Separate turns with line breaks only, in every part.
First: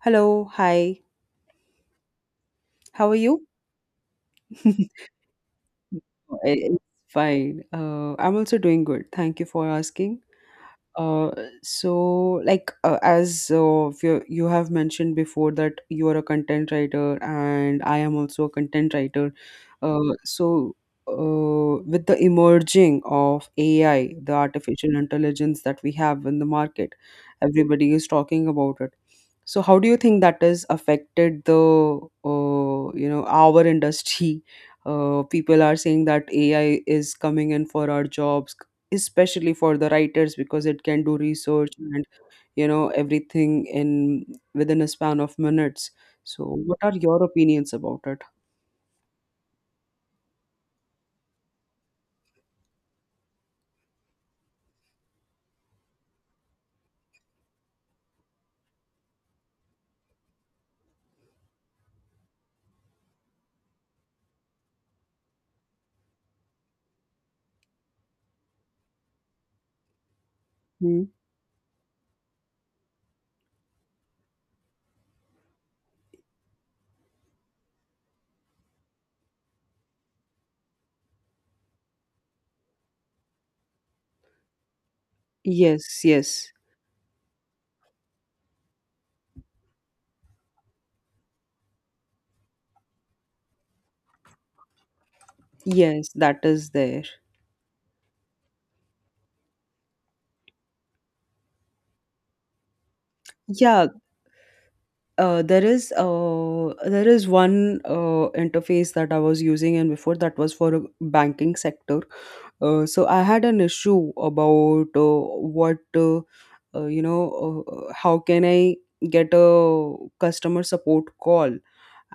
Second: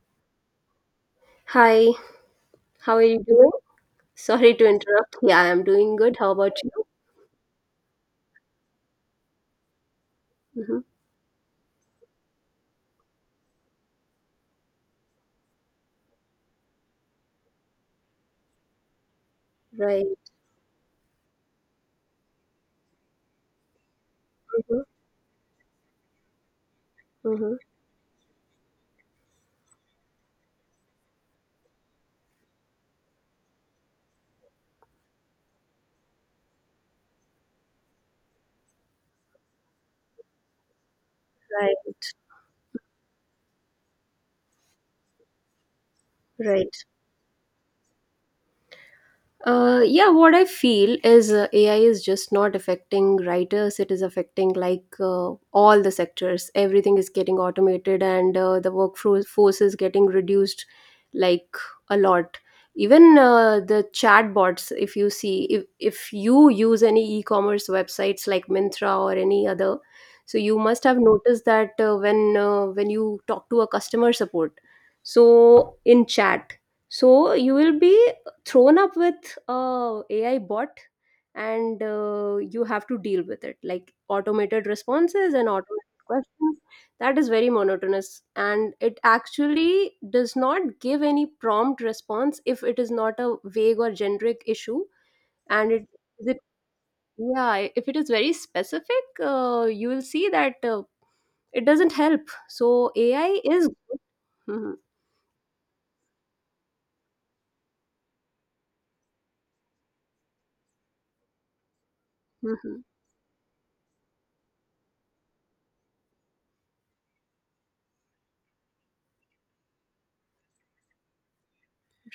Hello, hi.
Hi, how are
How are
you
you?
doing? Sorry to interrupt. Yeah, I'm doing good. How about
It's
you?
fine. I'm also doing good. Thank you for asking.
Hmm.
Uh, as you have mentioned before, that you are a content writer and I am also a content writer.
Right.
Uh, so with the emerging of AI, the
Hmm.
artificial intelligence that we have in the market,
Hmm.
everybody is talking about it. So how do you think that has affected the our industry? People are saying that AI is coming in for our jobs, especially for the writers, because it can do research
Right.
and everything in within a span of minutes. So
Right.
what are your opinions about it?
Yeah, what I feel is AI is just not affecting writers. It is affecting, like, all the sectors. Everything is getting automated, and the workforce force is getting reduced, like, a lot. Even the chatbots, if you see, if you use any e-commerce websites like Mintra or any other, so you must have
Hmm?
noticed that when you talk to a customer support, so in chat, so you will be thrown up with a AI bot, and you have to deal with it, like automated responses and automated
Yes, yes,
questions, that is very monotonous, and it actually does not give any prompt response if it is not a vague or generic issue, and it
yes,
is it
that is there.
yeah, if it is very specific, you will see that it doesn't help. So ai is.
Yeah.
Mhm.
There is one interface that I was using, and before that was for a banking sector.
Mhm.
So I had an issue about, what you know how can I get a customer support call,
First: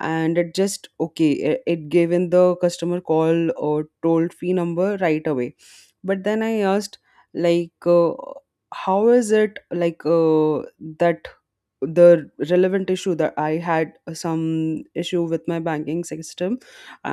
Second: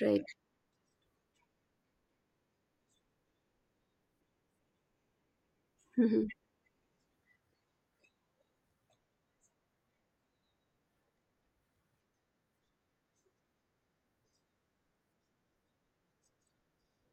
Right.
it just okay it gave in the customer call or toll free number right away. But
Mhm.
then I asked, like how is it that the relevant issue that I had, some issue with my banking system,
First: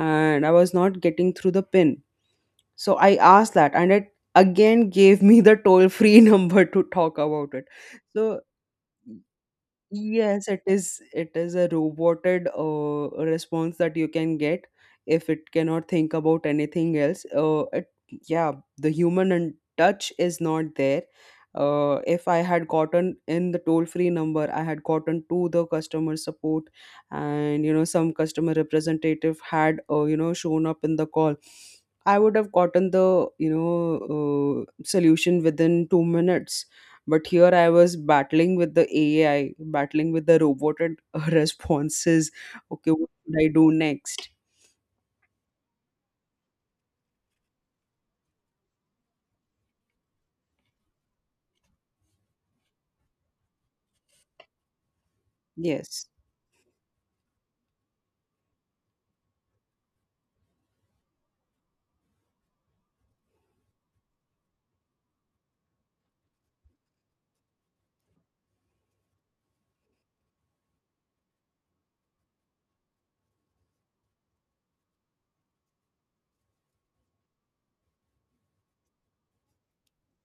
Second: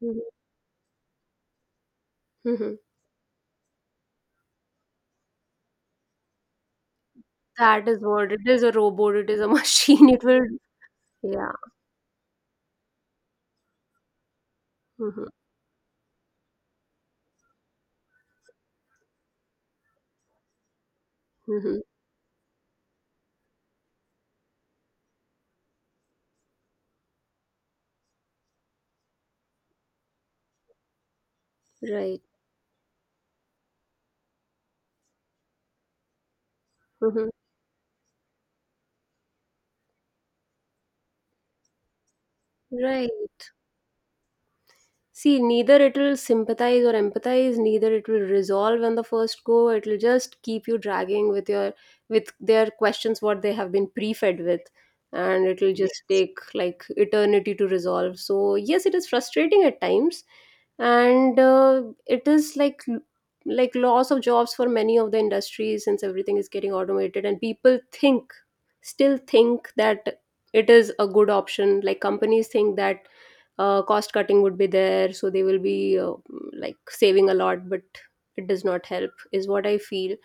Mhm.
I was not getting through the pin.
Mhm.
So I asked that, and it again gave me the toll free number to talk about it.
That is what
So
it is, a robot, it is a machine, it will.
yes, it is. It
Yeah.
is a roboted response that you can get if
Mhm.
it cannot think about anything else. Yeah, the human and touch is not there.
Mhm.
If I had gotten in the toll-free number, I had gotten to the customer support, and some customer representative had shown up in the call, I
Right.
would have gotten the solution within 2 minutes. But
Mhm.
here I was battling with the AI, battling with the roboted responses. Okay, what should
Right.
I do next?
See, neither it will sympathize or empathize, neither it will resolve on the first go. It will just keep you dragging with your, with their questions what they have been pre-fed with, and it will just,
Yes,
yes, take like eternity to resolve. So yes, it is frustrating at times, and it is like loss of jobs for many of the industries, since everything is getting automated and people think still think that it is a good option, like companies think that cost cutting would be there, so they will be, like, saving a lot, but it does not help, is what I feel.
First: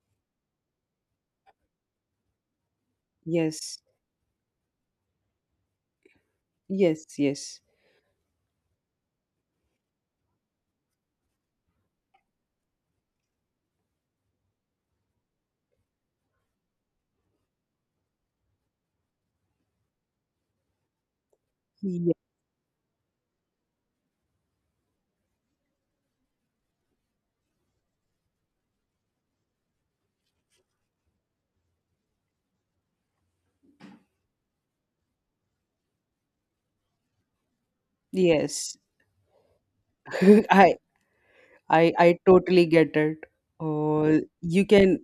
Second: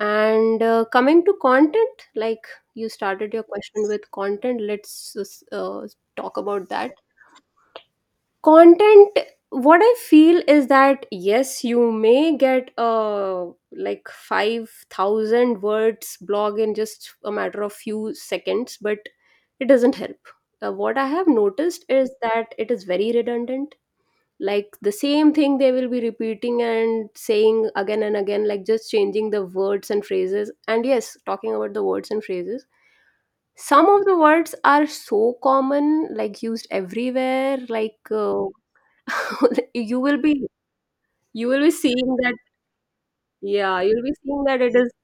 And coming to content, like, you started your
yes,
question with content, let's uh, talk about that
yes, yes.
content. What I feel is that yes, you may get a like 5,000 words blog in just a matter of few seconds, but it doesn't help. What I have noticed is
Ye-
that it is very redundant, like the same thing they will be repeating and saying again and again, like just changing the words and phrases. And yes, talking about the words and phrases, some of the words are so common, like used everywhere, like
yes.
you will be
i
you will be
i
seeing
i
that.
totally get it.
Yeah, you'll be seeing that
You
it is,
can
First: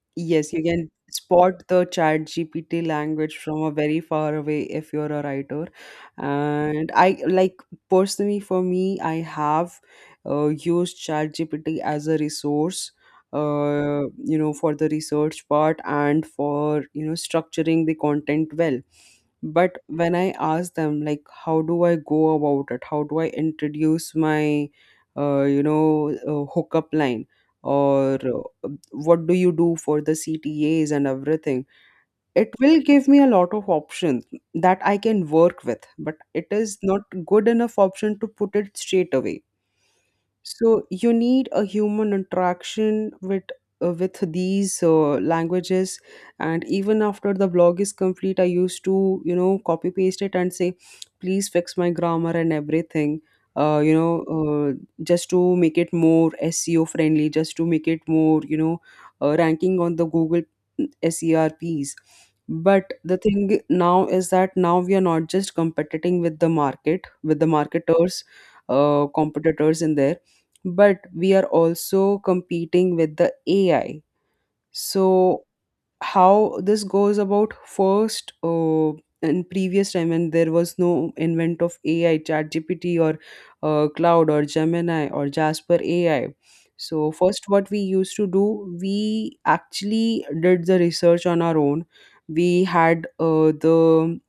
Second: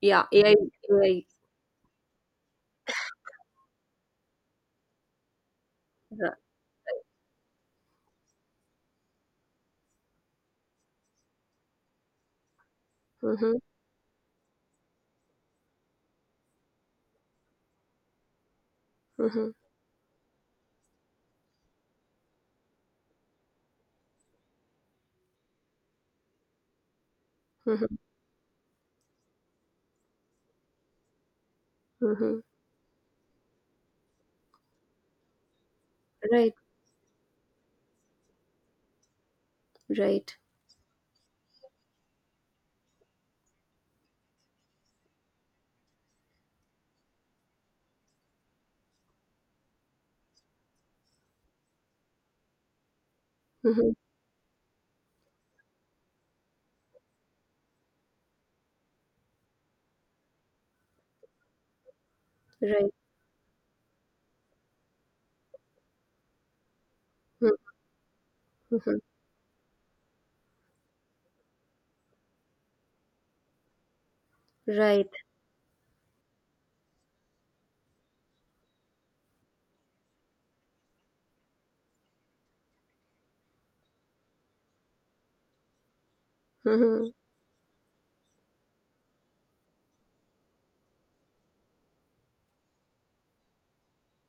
yeah,
Yes, you can
AI.
spot the ChatGPT language from a very far away if you're a writer.
Yeah.
And
Right.
I like personally for me, I have used ChatGPT as a resource,
Mm-hmm.
for the research part and for, structuring the content well.
Mm-hmm.
But when I ask them, like, how do I go about it? How do I introduce my, hookup line?
Mm-hmm.
Or what do you do for the CTAs and everything?
Mm-hmm.
It will give me a lot of options that I can work with, but it
Right.
is not good enough option to put it straight away.
Right.
So you need a human interaction with these languages. And even after the blog is complete, I used to copy paste it and say, please fix my grammar and everything. Uh,
Mm-hmm.
you know, uh, just to make it more SEO friendly, just to make it more ranking on the Google SERPs. But
Right.
the thing now is that now we are not just competing with the market, with the
Mm-hmm.
marketers,
Mm-hmm.
competitors in there, but we are also competing with the AI.
Right.
So how this goes about first, in previous time when there was no invent of AI, ChatGPT or Cloud or Gemini or Jasper AI.
Mm-hmm.
So first, what we used to do, we actually did the research on our own. We had the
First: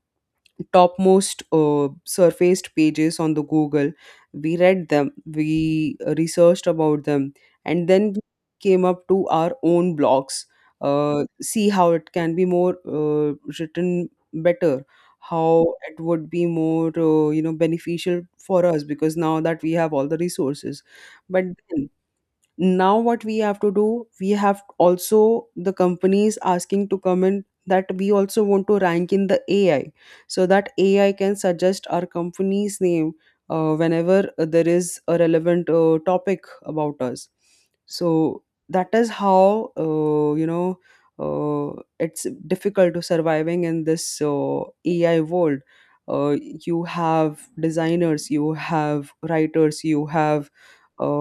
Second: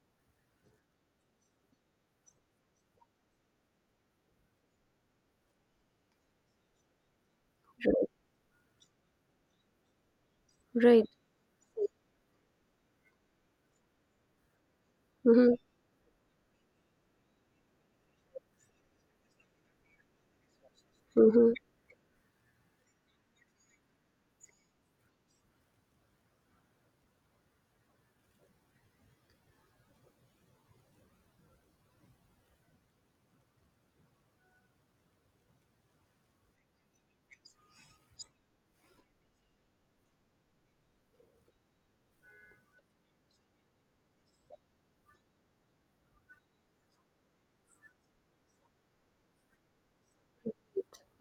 topmost surfaced pages on the Google. We read them, we researched about them, and
Right.
then we came up to our own blogs,
Right.
see how it can be more written better,
Mm-hmm.
how it would be more beneficial for us, because now that we have all the resources. But
Mm-hmm.
then now what we have to do, we have also the companies asking to come in that we also want to rank in the AI, so that AI can suggest our company's name whenever there is a relevant topic about us. So that is how, uh, it's difficult to surviving in this AI world. uh, you have designers, you have writers, you have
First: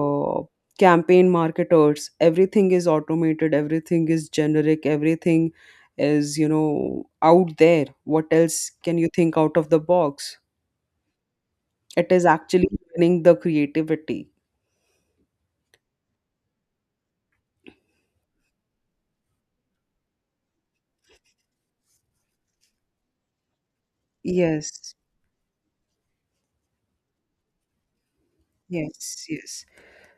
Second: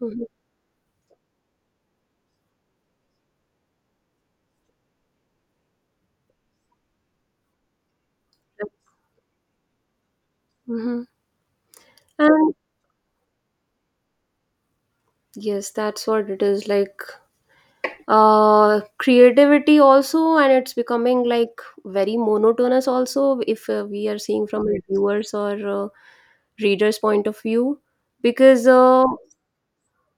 Mm-hmm.
campaign marketers. Everything is automated, everything is generic, everything is out there. What else can you think out of the box?
Mhm.
It is
And
actually winning the creativity.
yes, that's what it is like. Creativity also, and it's becoming, like, very monotonous also, if we are seeing from a
Yes,
viewers or readers' point of view. Because
yes, yes,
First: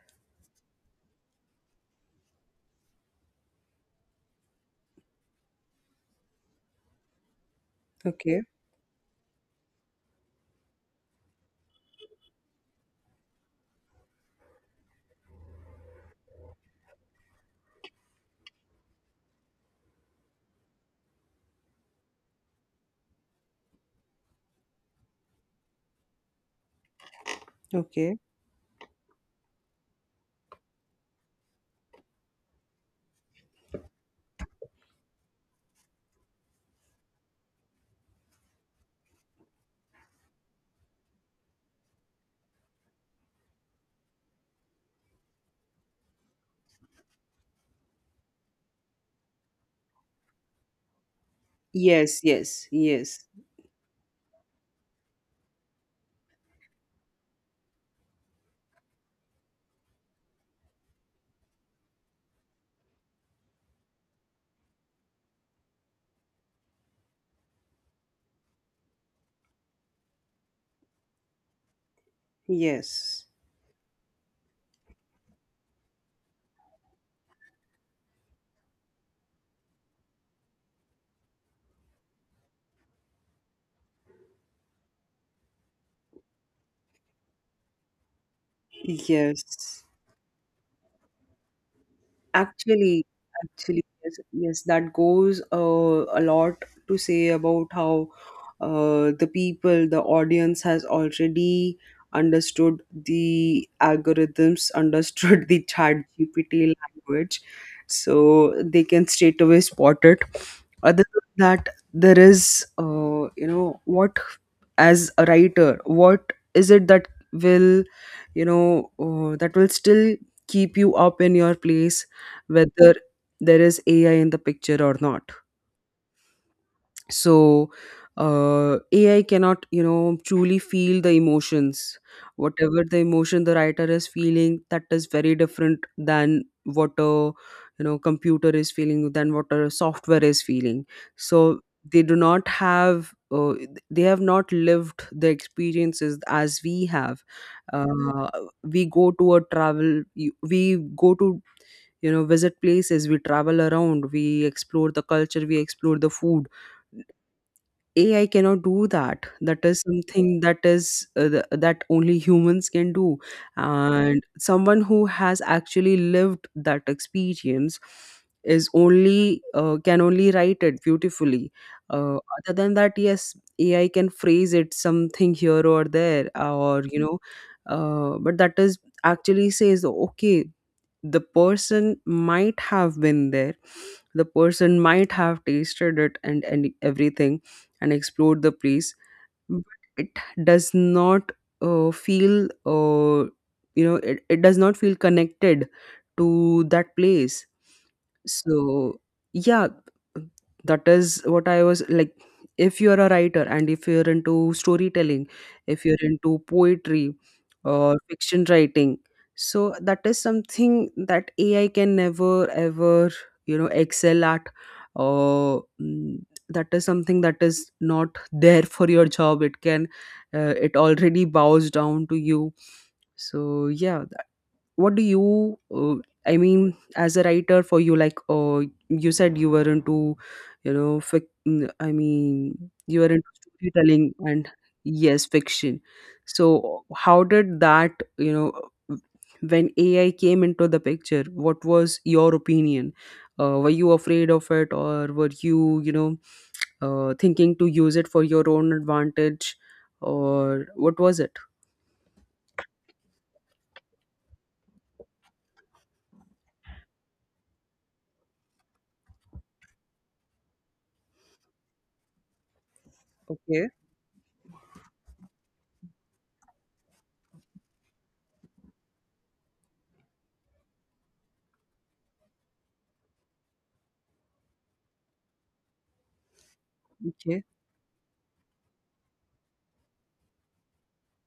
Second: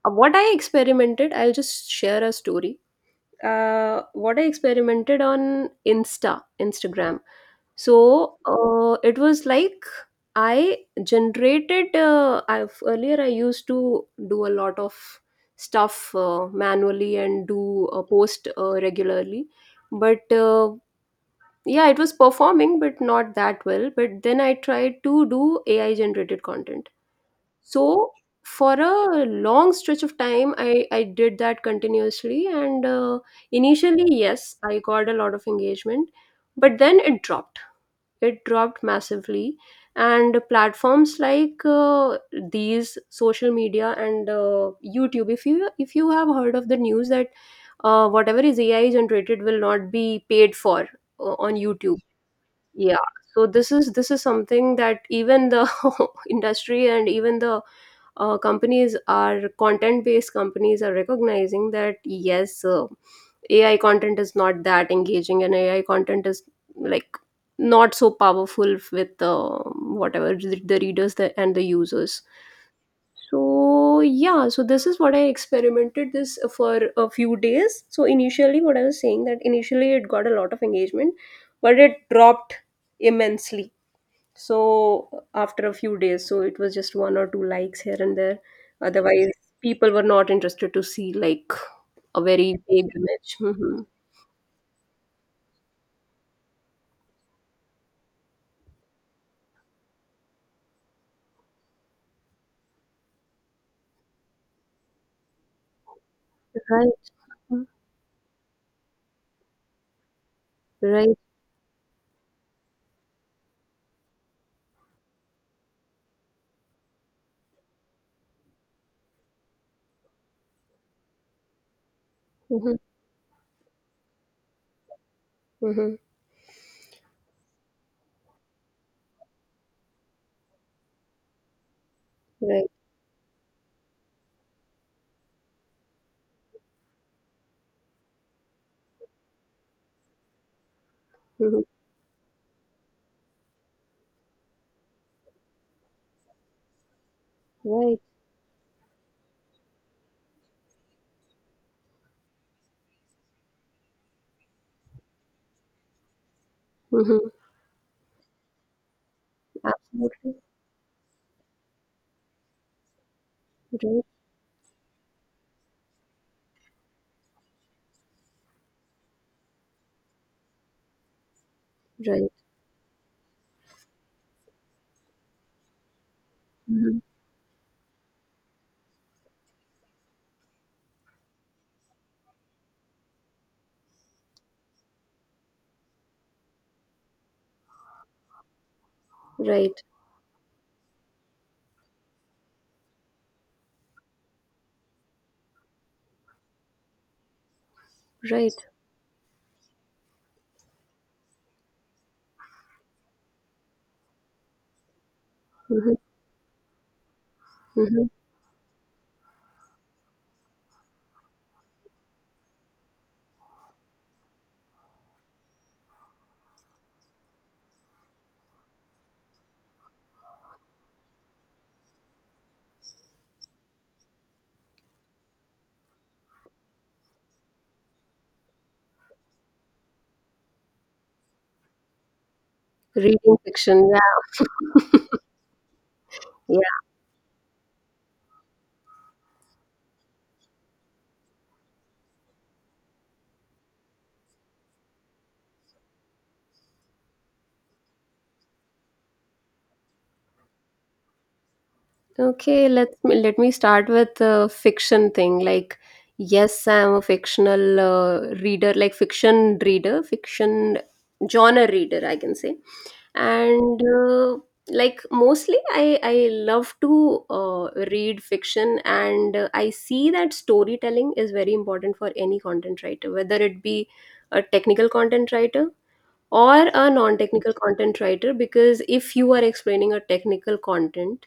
what I experimented, I'll just share a story. What I experimented on Instagram. So
okay,
it was like I generated. I've Earlier I used to do a lot of stuff manually and do a post regularly, but yeah, it was performing, but not that well. But then I tried to do AI generated content. So
okay,
for a long stretch of time, I did that continuously, and initially, yes, I got a lot of engagement, but then it dropped massively. And platforms like these social media and youtube, if you have heard of the news that whatever is ai generated will not be paid for on youtube.
yes, yes,
Yeah,
yes,
so this is something that even the industry and even the companies are content based companies are recognizing that yes, ai content is not that engaging and ai content is, like, not so powerful with whatever the readers, and the users.
yes,
So yeah, so this is what I experimented this for a few days. So initially, what I was saying that initially it got a lot of engagement, but it dropped immensely. So after a few days, so it was just one or two likes here and there. Otherwise,
yes.
people were not interested to see like a very vague
Actually,
image. Hmm.
actually, yes, yes, that goes a lot to say about how the people, the audience has already understood the algorithms, understood the chat GPT language, so they can straight away spot it. Other
Right.
than that, there is, what as a writer, what is it that will, that will still keep you up in your place,
Mhm.
whether there is AI in the picture or not.
Right. Hmm. Hmm.
so AI cannot truly feel the emotions.
Right.
Whatever the emotion the writer is feeling, that is very different than what a computer is feeling, than what a software is feeling. So
Hmm.
they do not have they have not lived the experiences as we have.
Right.
uh, we go to a travel, we go to visit places, we travel around, we explore the culture, we explore the food.
Hmm.
AI cannot do that. That is something
Absolutely.
that is that only humans can do,
Right.
and someone who has actually lived that experience is only can only write it beautifully.
Right.
Other than that, yes, AI can phrase it something here or there, or
Hmm.
but that is actually says okay, the person might have been there, the person might have tasted it, and everything, and explore the place, but
Right.
it does not feel it does not feel connected to that place.
Right.
So yeah, that is what I was like. If you're a writer and if you're into storytelling, if
Mhm.
you're into poetry or
Mhm.
fiction writing, so that is something that AI can never ever excel at. Or. Mm, that is something that is not there for your job. It can it already bows down to you. So yeah, that- what do you i mean as a writer for you, like you said you were into you were into
Reading fiction,
storytelling and,
yeah.
yes, fiction.
Yeah.
So how did that, you know when AI came into the picture, what was your opinion? Were you afraid of it, or were you, you know thinking to use it for your own advantage, or what was it?
Okay, let me start with the fiction thing. Like, yes, I'm a fictional reader, like fiction reader, fiction genre reader, I can say.
Okay.
And like mostly I love to read fiction, and I see that storytelling is very important for any content writer, whether it be a technical content writer or a
Okay.
non-technical content writer, because if you are explaining a technical content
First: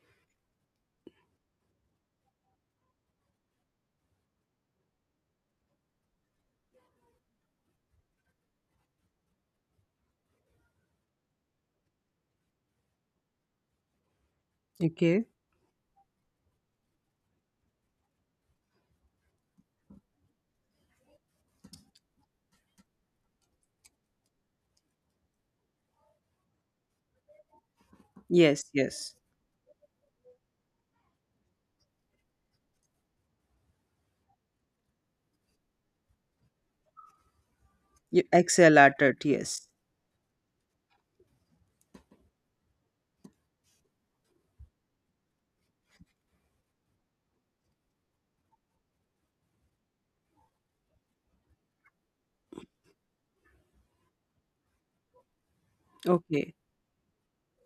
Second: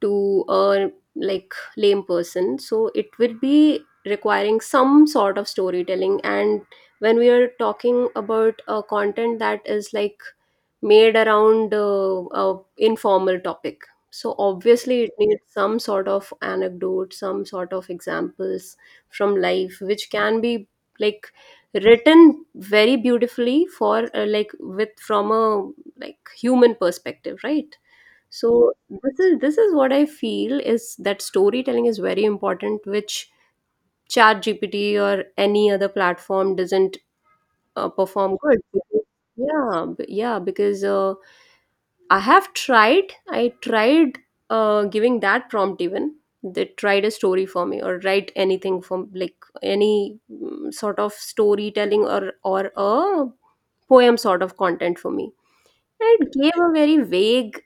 to a, like, lame person, so it will be requiring some sort of storytelling. And when we are talking about a content that is, like, made around a informal topic, so obviously it
Okay.
needs some sort of anecdote, some sort of examples from life which can be, like, written very beautifully for like, with from a, like, human perspective, right?
Yes,
So
yes,
this is what I feel, is that storytelling is very important, which chat gpt or any other platform doesn't
you
perform good.
excel at it, yes.
Yeah, yeah, because I have tried. I tried giving that prompt even. They tried a story for me, or write anything from, like, any sort of storytelling, or a poem sort of content for me. And it
Okay.
gave a very vague,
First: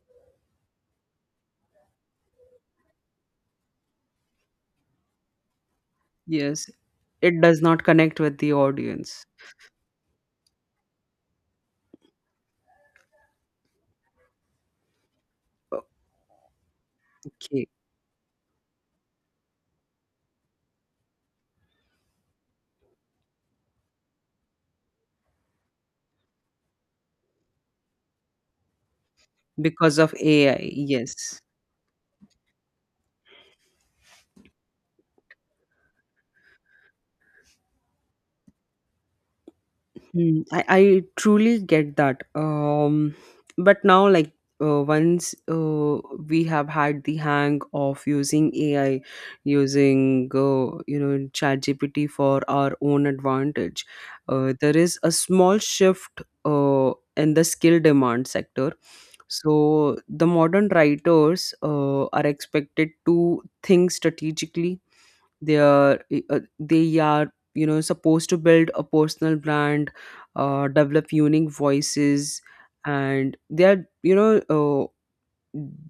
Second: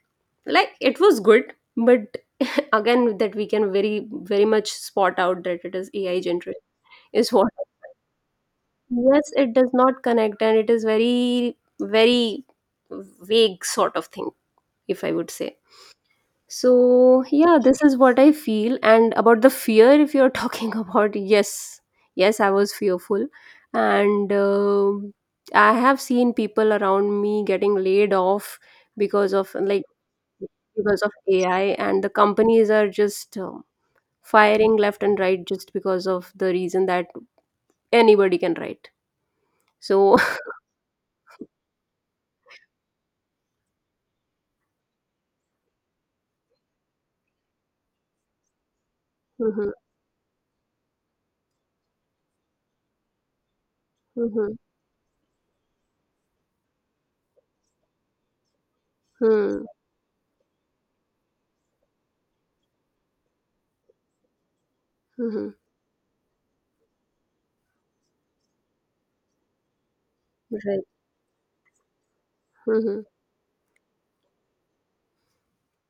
like it was good, but again that we can very very much spot out that it is AI generated
Yes,
is
it
what.
does not connect with the audience.
Yes, it does not connect, and it is very very vague sort of thing, if I would say. So, yeah,
Okay.
this is what I feel. And about the fear, if you're talking about, yes, yes, I was fearful. And I have seen people around me getting laid off because of,
Because of AI, yes.
AI, and the companies are just firing left and right just because of the reason that anybody can write. So.
Mm, I truly get that. But now, like, once we have had the hang of using AI,
Mhm.
using, ChatGPT for our own advantage,
Mhm.
there is a small shift in the skill demand sector.
Mhm.
So, the modern writers are expected to think strategically.
Mhm.
They are supposed to build a personal brand,
Right.
develop unique voices,
Mhm.
and they are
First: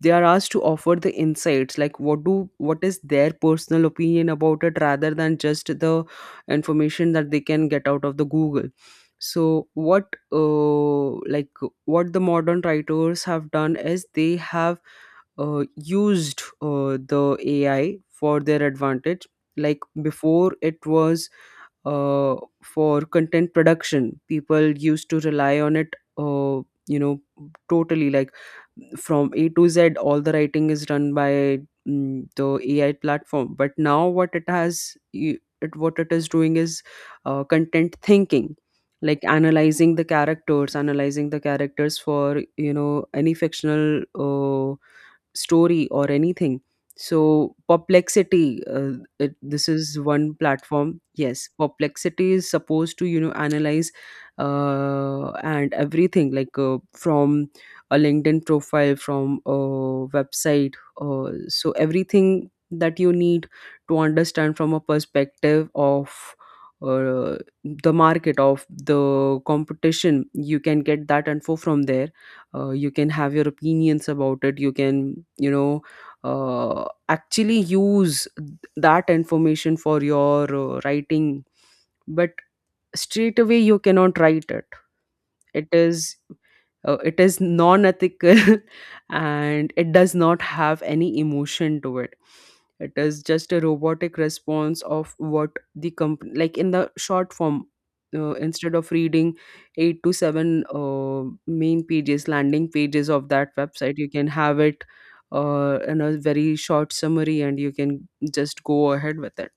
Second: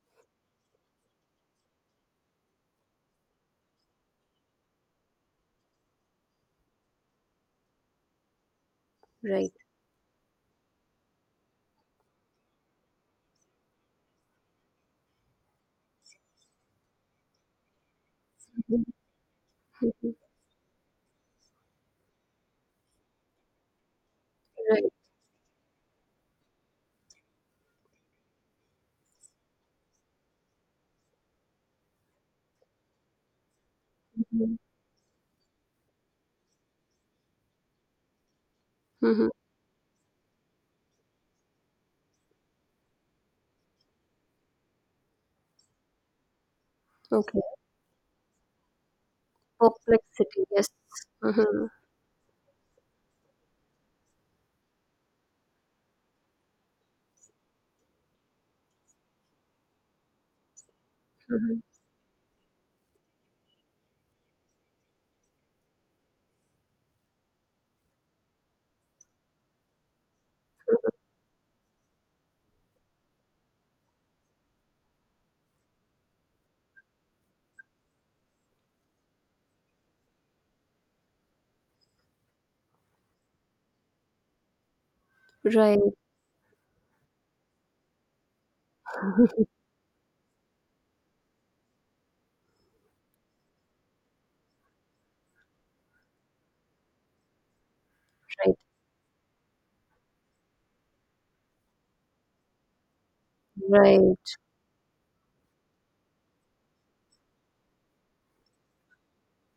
they are asked to offer the insights, like what is their personal opinion about it, rather than just the information that they can get out of the Google.
Right.
So what what the modern writers have done is they have used the AI for their
Mhm.
advantage. Like
Mhm.
before, it was uh, for content production. People
Right.
used to rely on it, uh, you know, totally. Like from A to Z, all the writing is done by the AI platform. But now, what it
Mhm.
has, y- it what it is doing is content thinking, like
Mhm.
analyzing the characters for any fictional story or anything.
Okay.
So perplexity, this is one
Complexity, yes.
platform. Yes,
Mm-hmm.
perplexity is supposed to analyze and everything, like from a LinkedIn profile, from a website. Uh,
Mm-hmm.
so everything that you need to understand from a perspective of uh, the market of the competition, you can get that info from there. You can have your opinions about it. You can, you know, actually use that information for your writing, but straight away you cannot write it. It
Right.
is it is non-ethical and it does not have any emotion to it. It is just a robotic response of what the company, like, in the short form.
Right.
Instead of reading 8 to 7 main pages, landing pages of that website, you
Right.
can have it in a very short summary and you can just go ahead with it.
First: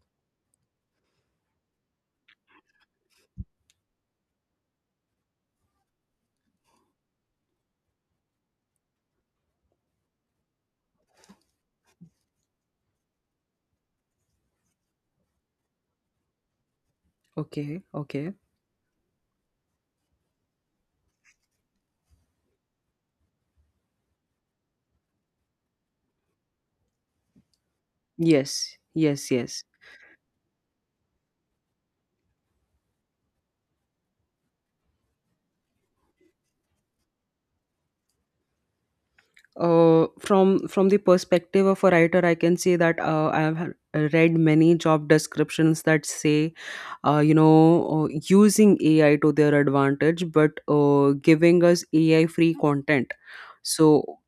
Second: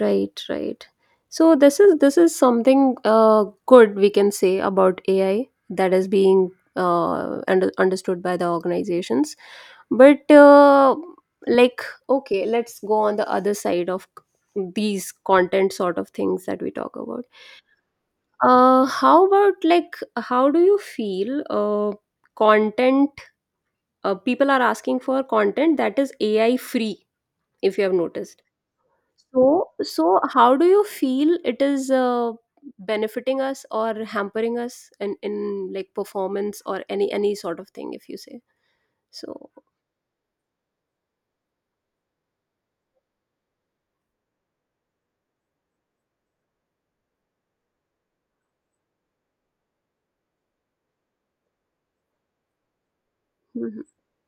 Right. Right. So this is something, good, we can say about AI, that is being understood by the organizations. But like, okay, let's go on the other side of these content sort of things that we talk about.
Okay, okay.
How about, like, how do you feel content, people are asking for content that is ai free, if you have noticed.
Yes, yes, yes.
So how do you feel it is benefiting us or hampering us in, like, performance or any sort of thing, if you say so.
From the perspective of a writer, I can say that I have read many job descriptions that say, you know, using AI to their advantage, but giving us AI free content.
Mhm.
So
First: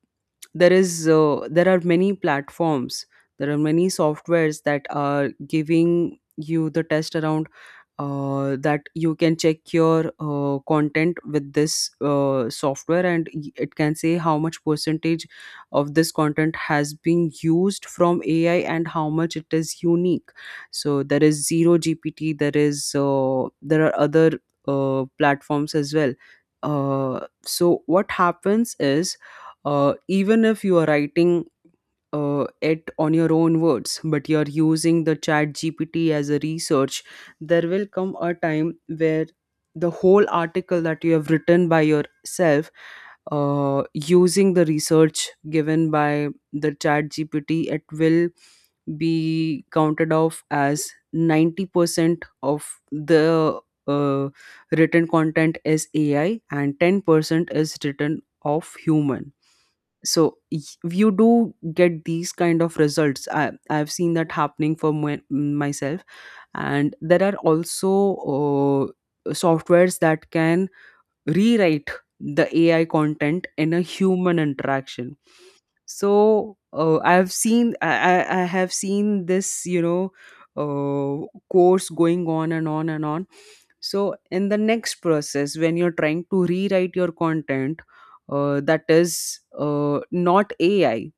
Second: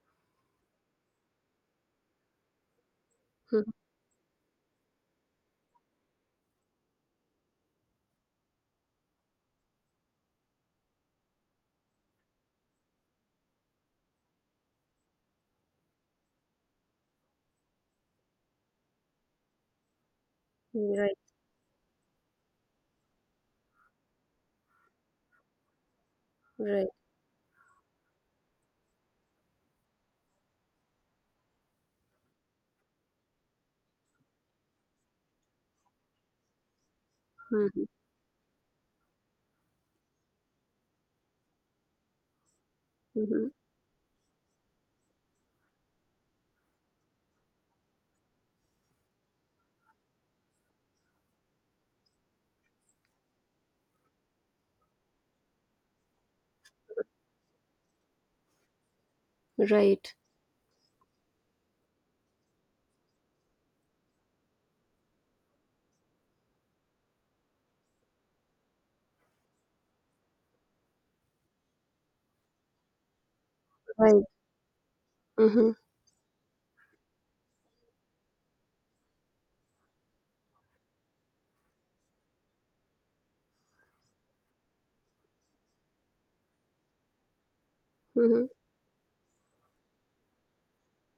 there is there are many platforms, there are
Mhm.
many softwares that are giving you the test around that you can check your content with this software, and it can say how much percentage of this content has been used from ai and how much it is unique. So there
Right.
is zero gpt, there is there are other platforms as well.
Right.
So what happens is, even if you are writing it on your own words, but you're using the chat gpt as a research, there will
Mhm.
come a time where the whole article that you have written by yourself
Mhm.
using the research given by the chat gpt, it will be counted off as 90% of the uh, written content is ai and 10% is written of human.
Right.
So you do get these kind of results. I've seen that happening for myself. And there are also softwares that can rewrite the AI content in a
Right.
human interaction.
Mhm.
So I have seen, I have seen this, you know, course going on and on and on. So in the next process, when you're trying to rewrite your content,
Mhm.
that is not AI,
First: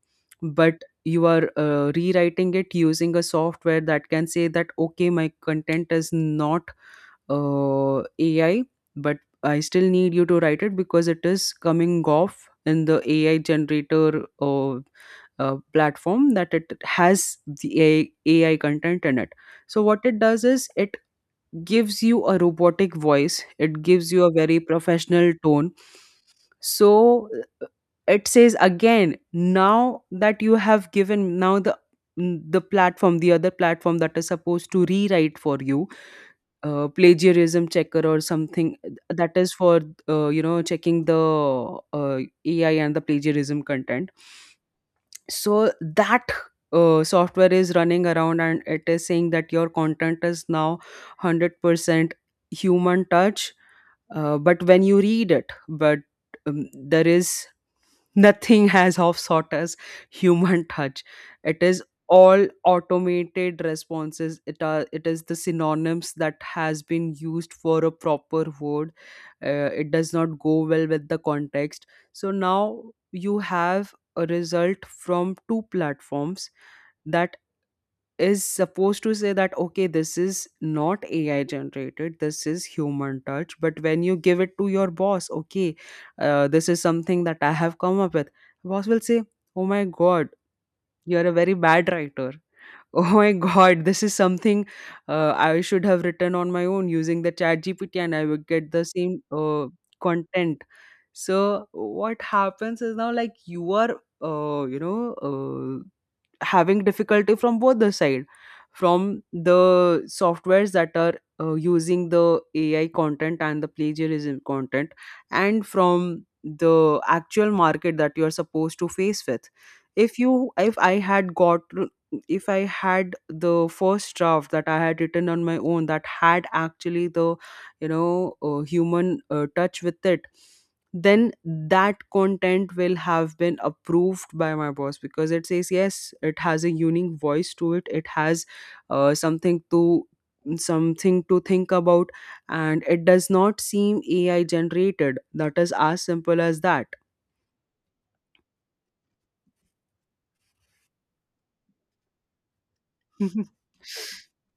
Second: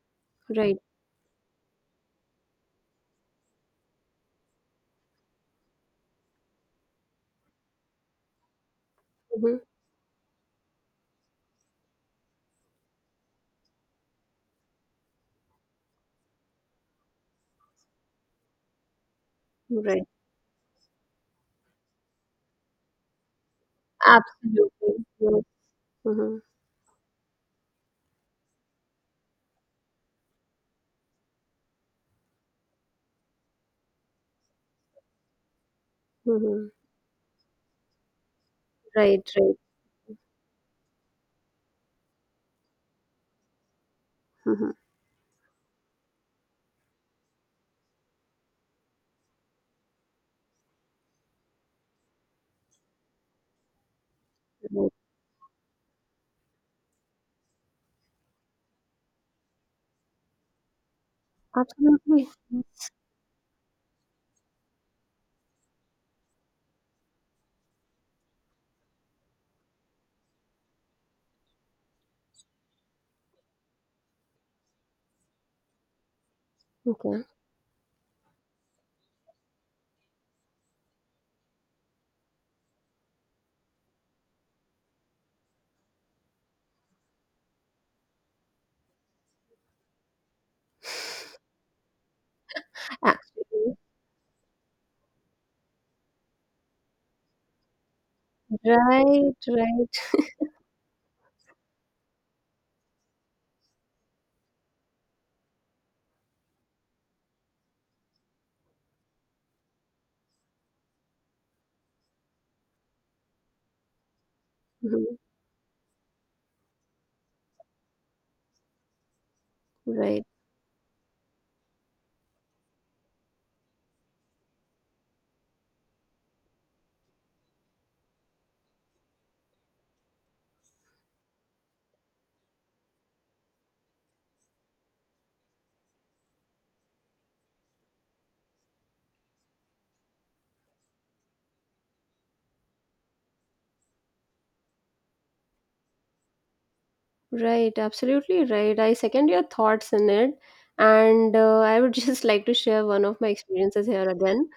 Right.
but you are rewriting it using a software that can say that okay, my content is not AI, but I
Mhm.
still need you to write it because it is coming off in the AI generator platform that it has the AI content in it. So, what
Right.
it does is, it gives you a robotic voice, it gives you a very
Absolutely.
professional
Yes.
tone.
Mhm.
So, it says again now that you have given now the the platform, the other platform that is supposed to rewrite for you,
Mhm.
plagiarism checker or something,
Right.
that is
Right.
for you know, checking the uh, ai and the plagiarism content.
Mhm.
So that software is running around and it is saying that your content is now 100% human touch, but when
Right.
you read it, but there is nothing has of sought us human touch. It is
Absolutely.
all
Yes.
automated responses. It are, it is the synonyms that has been used for a proper word. It does not go well with the context. So now you have a result from two platforms
Okay.
that is supposed to say that okay, this is not ai generated, this is human touch. But when you give it to your boss, okay, this is something that I have come up with, boss will say, oh my god, you're a very bad writer. Oh my
Actually.
god, this is something I should have written on my own using the chat GPT and I would get the same
Right. Right.
content. So what happens is now, like, you are you know, having difficulty from both the side, from the softwares that are using the AI content and the plagiarism content,
Mhm.
and from the actual market that you are supposed to face with.
Right.
If I had got, if I had the first draft that I had written on my own that had actually the, you know, human touch with it, then that content will have been approved by my boss because it says yes, it has a unique voice to it. It has uh, something to something to think about, and it does not seem AI generated. That is as simple as that.
Right. Absolutely right. I second your thoughts in it, and I would just like to share one of my experiences here again.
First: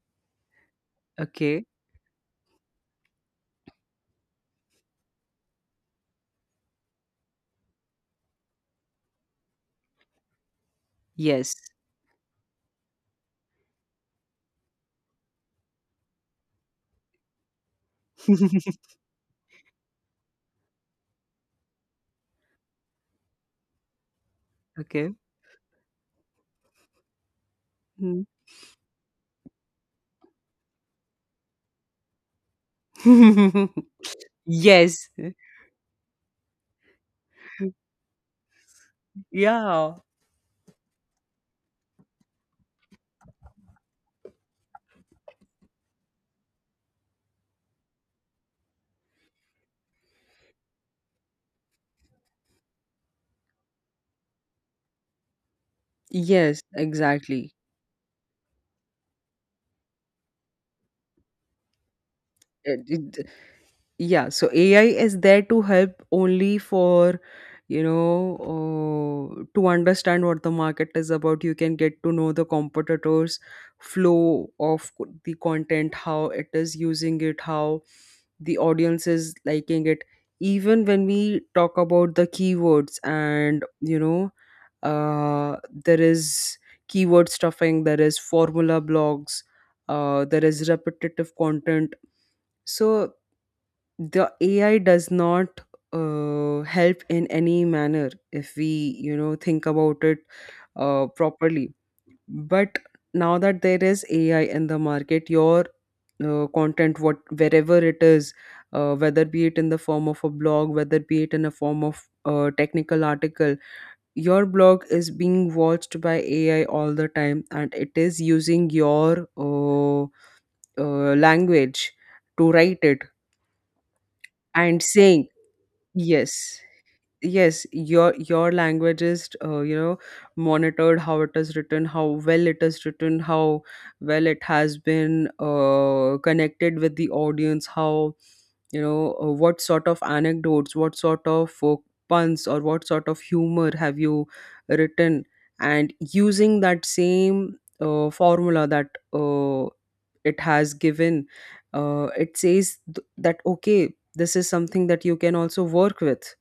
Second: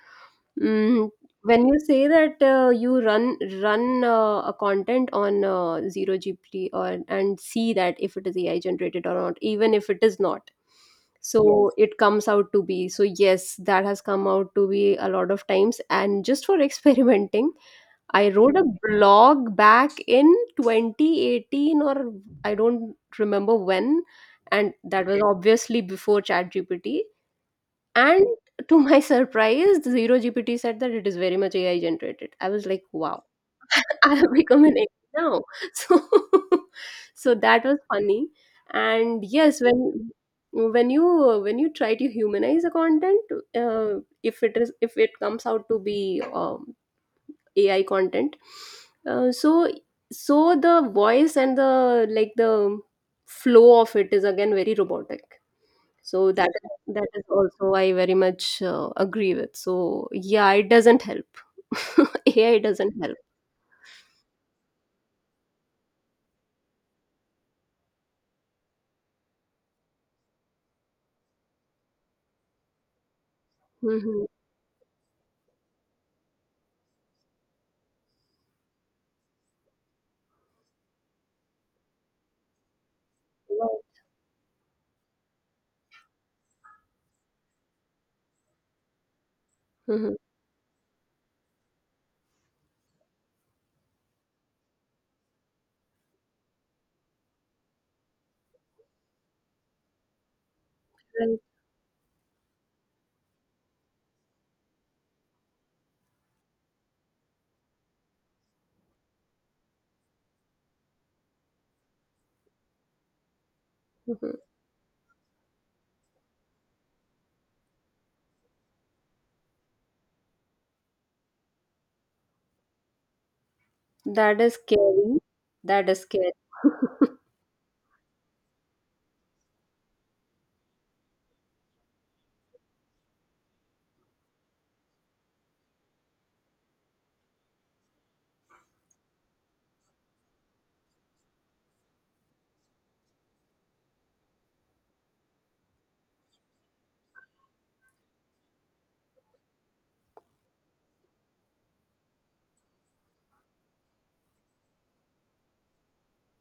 Mm,
Okay.
when you say that you run a content on Zero GPT or and see that if it is AI generated or not, even if it is not,
Yes.
so, yes, it comes out to be. So yes, that has come out to be a lot of times, and just for experimenting, I wrote a blog back in 2018, or I don't remember when, and that
Okay.
was obviously before ChatGPT,
Hmm.
and to my surprise Zero GPT said that it is very much AI generated. I was like, wow. I have become an
Yes.
AI now. So so that was funny. And yes,
Yeah.
when you try to humanize a content, uh, if it comes out to be, ai content, uh, so so the voice and the flow of it is again very robotic, so that
Yes,
that is
exactly.
also I very much agree with. So yeah, it doesn't help. Ai
It,
doesn't help.
it, Yeah, so AI is there to help only for, you know, to understand what the market is about. You can get to know the competitors'
Mhm.
flow of the content, how it is using it, how the audience is liking it. Even when we talk about the keywords and,
Right.
you know, uh, there is keyword stuffing, there is formula blogs,
Mhm.
there is repetitive content. So the AI does not help in any manner if we, you know, think about it
Right.
properly. But now that there is AI in the market, your content, what wherever it is, whether be it in the form of a blog, whether be it in a form of a technical article,
Mhm.
your blog is being watched by AI all the time, and it is using your language to write it
That is
and
scary.
saying,
That is scary.
yes, yes, your language is, you know, monitored, how it is written, how well it is written, how well it has been connected with the audience, how, you know, what sort of anecdotes, what sort of puns, or what sort of humor have you written, and using that same formula that uh, it has given, it says that okay, this is something that you can also work with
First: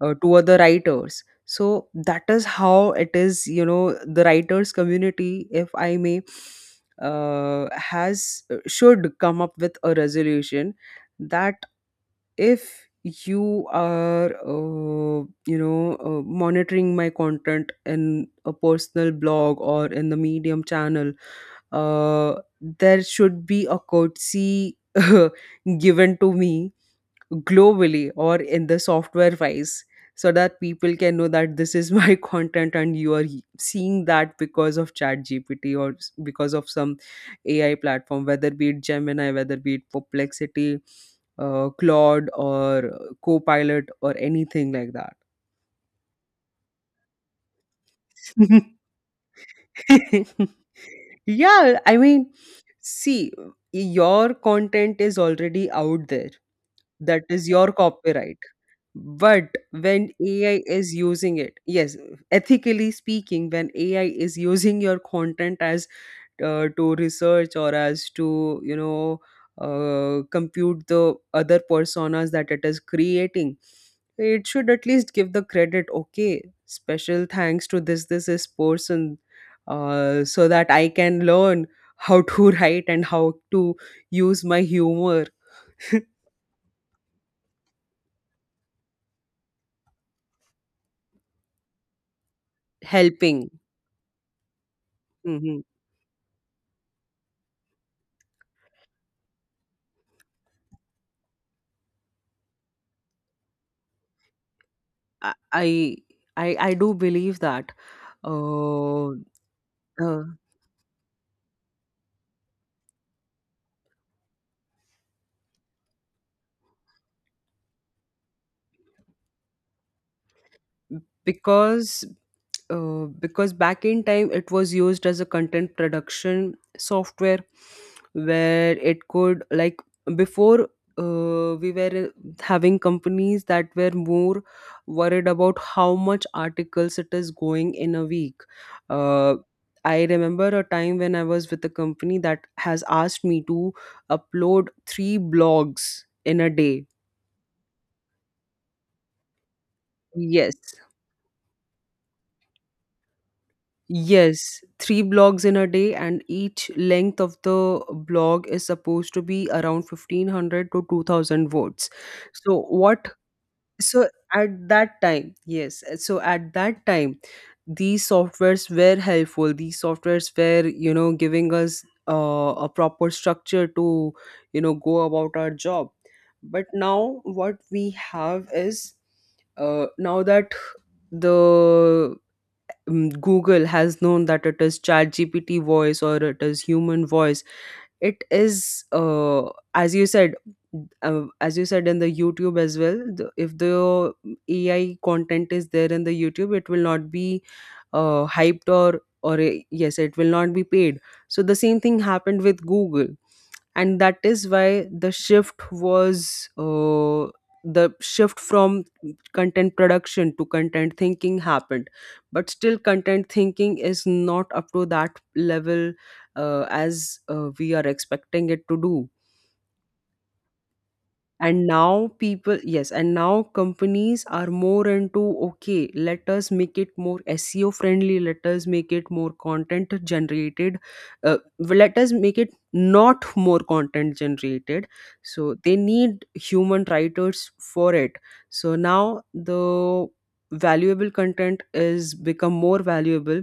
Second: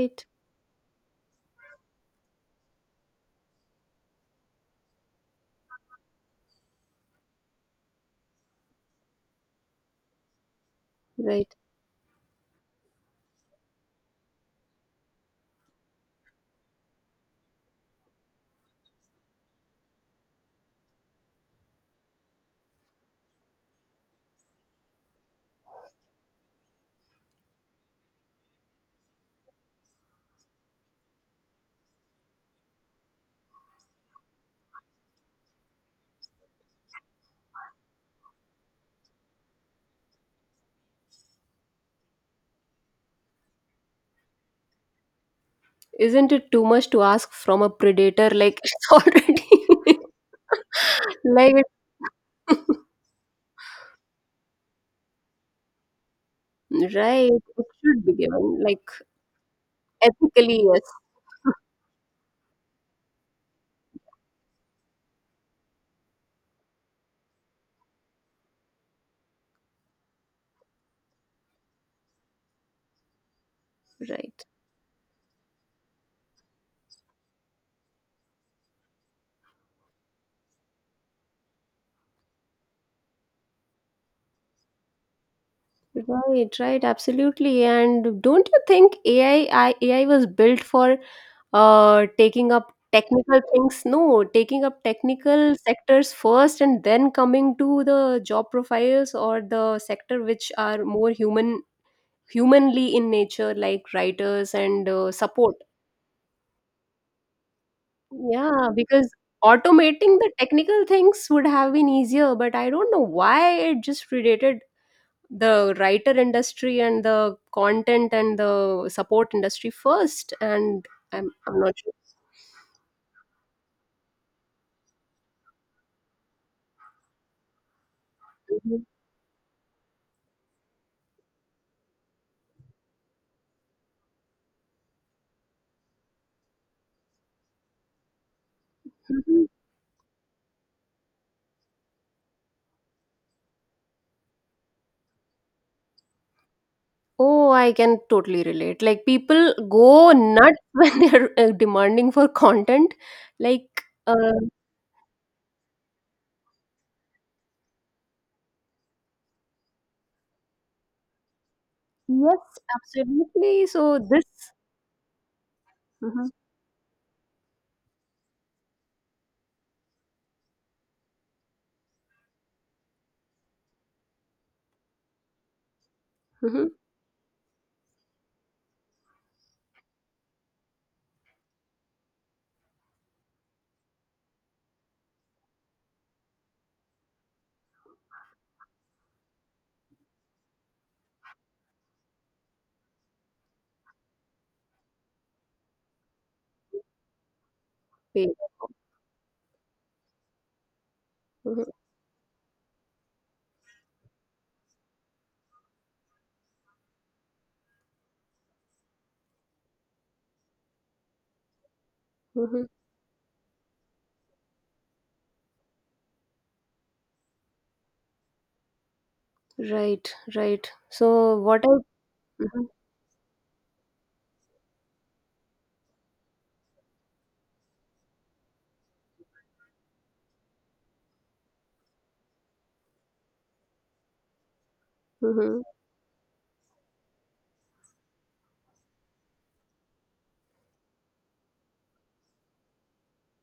to other writers. So that is how it is. You know, the writers community, if I may, has should come up with a resolution that
Right.
if you are you know, monitoring my content in a personal blog or in the medium channel, uh, there should be a courtesy given to me globally or in the software wise, so that people can know that this is my content and you are seeing that because of chat gpt, because of some ai platform, whether be it gemini, whether be it perplexity, claude, or copilot, or anything like that.
Isn't it too much to ask from a predator? Like, it's already like,
Yeah, I mean,
it-
see, your content is already out there. That
right,
is
it
your
should be
copyright.
given, like,
But when AI
ethically, yes.
is using it, yes, ethically speaking, when AI is using your content as to research, or as to, you know, compute the other personas that it is creating,
Right.
it should at least give the credit, okay, special thanks to this, this, this person, so that I can learn how to write and how to use my humor
Right, right, absolutely. And don't you think AI, AI was built for taking up technical
helping.
things? No, taking up technical
Mm-hmm.
sectors first and then coming to the job profiles or the sector which are more humanly in nature, like writers and
I
support.
I I do believe that
Yeah,
uh,
because automating
uh,
the technical things would have been easier, but I don't know why it just predated the writer industry and the content and the support industry first. And I'm not sure.
because because back in time it was used as a content production software where
Mhm.
it could, like, before we were having companies that were more worried about how much articles it is going in a week. uh,
Mhm.
I remember a time when I was with a company that has asked me to upload 3 blogs in a day.
Oh, I can totally relate. Like people go
Yes.
nuts when they're demanding for content. Like, uh,
Yes, 3 blogs in a day, and each length of the blog is supposed to be around 1500 to 2000 words.
yes,
So, what,
absolutely. So
so
this.
at that time, yes, so
Mhm.
at that time, these softwares were helpful, these softwares were, you know, giving us a proper structure to, you know, go about our job. But
Mhm.
now, what we have is now that the Google has known that it is ChatGPT voice or it is human voice. It is, as you said, in the YouTube as well. The, if the AI content is there in the YouTube, it will not be
Wait.
hyped or yes, it will not be paid. So the
Mhm.
same thing happened with Google, and that is why the shift from content production to content thinking happened, but
Mhm.
still content thinking is not up to that level as we are expecting it to do.
Right, right. So what
And
I.
now people,
Mhm.
yes, and now companies are more into, okay, let us make it more seo friendly, let us make it more content generated, uh, let us make it not more content generated, so
Mhm.
they need human writers for it. So now the valuable content is become more valuable,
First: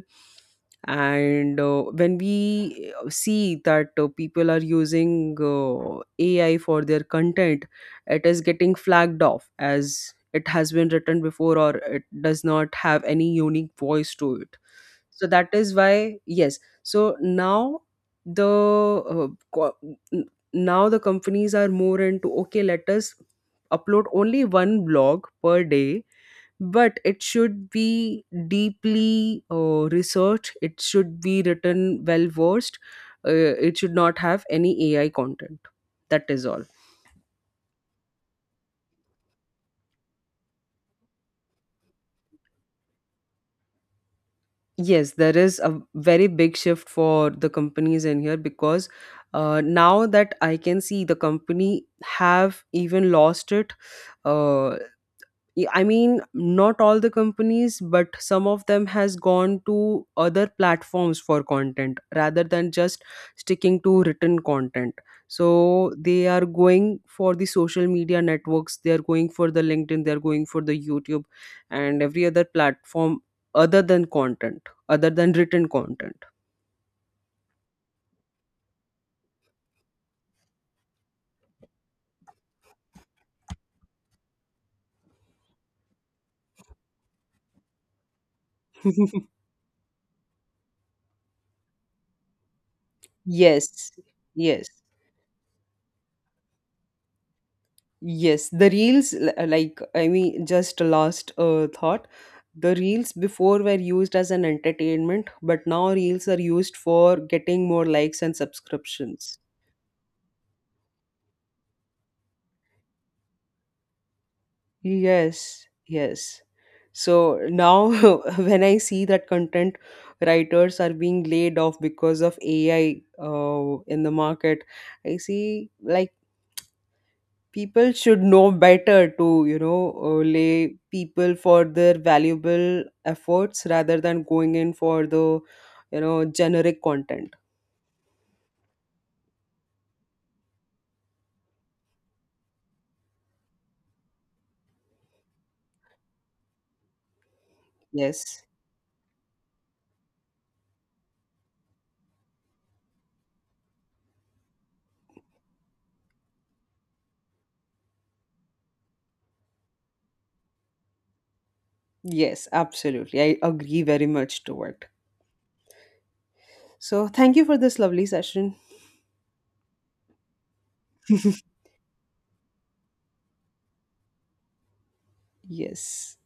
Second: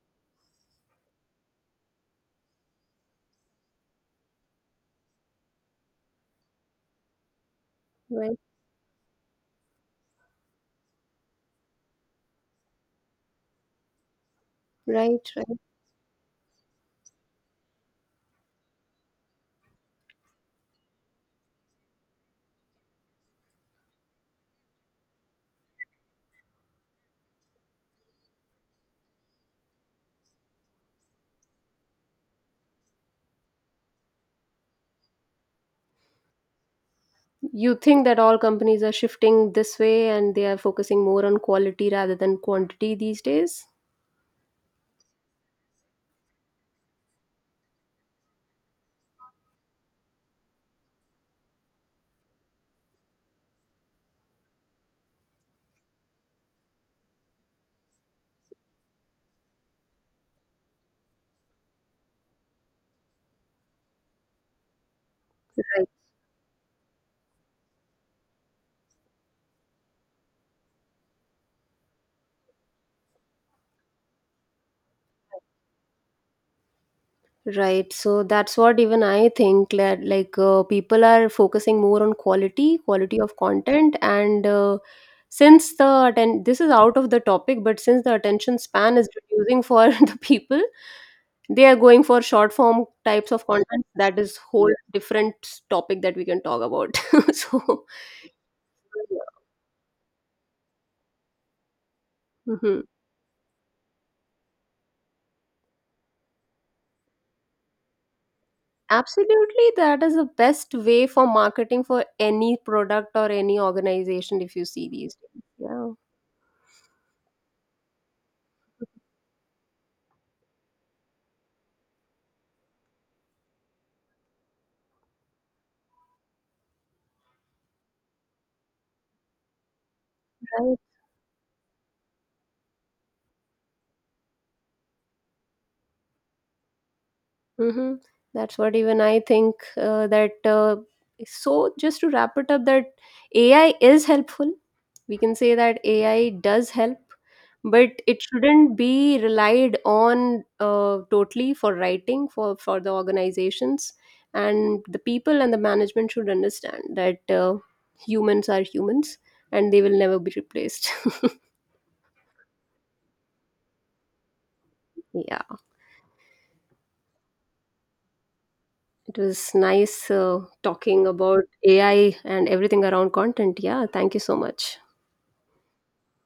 and when we see that people are using ai for their content, it is
Right,
getting flagged off as it has been written before or it does not have any unique voice to it.
right,
So that
right.
is why, yes, so now the co- n- now the companies are more into, okay, let us upload only 1 blog per day, but it should be deeply researched, it should be written well versed, uh, it should not have any ai content. That is all.
You think that all companies are shifting this way and they are focusing more on quality rather than quantity these days?
Yes, there is a very big shift for the companies in here, because now that I can see the company have even lost it. Uh, yeah, I mean, not all the companies, but some of them has gone to other platforms for content rather than just sticking to written content. So they are going for the social media networks, they are going for the LinkedIn, they are going for the YouTube and every other platform other than content, other than written content.
Right, so that's what even I think, that, like, people are focusing more on quality, quality of content, and since the this is out of the topic, but since the attention span is reducing for the people, they are going for short form types of content.
Yes.
That is
Yes.
whole different topic that we can talk about. So.
Yes, the reels, like, I mean, just a last thought. The
Hmm.
reels before were used as an entertainment, but now reels are used for getting more likes and subscriptions.
Absolutely, that is the best way for marketing for any product or any organization. If you see these days.
Yes,
Yeah.
yes. So now, when I see that content writers are being laid off because of AI in the market, I see, like, people should know better to, you know,
Right.
lay people for their valuable efforts rather than going in for the, you know, generic content.
Hmm. That's what even I think, that. So, just to wrap it up, that AI is helpful. We can say that AI does help, but it
Yes.
shouldn't be relied on totally for writing, for the organizations and the people, and the management should understand that humans are humans, and they will never be replaced.
Yes, absolutely, I agree very much to it.
Yeah.
So thank you for this lovely session.
It was nice talking about AI and everything around content. Yeah, thank you so much.
Yes.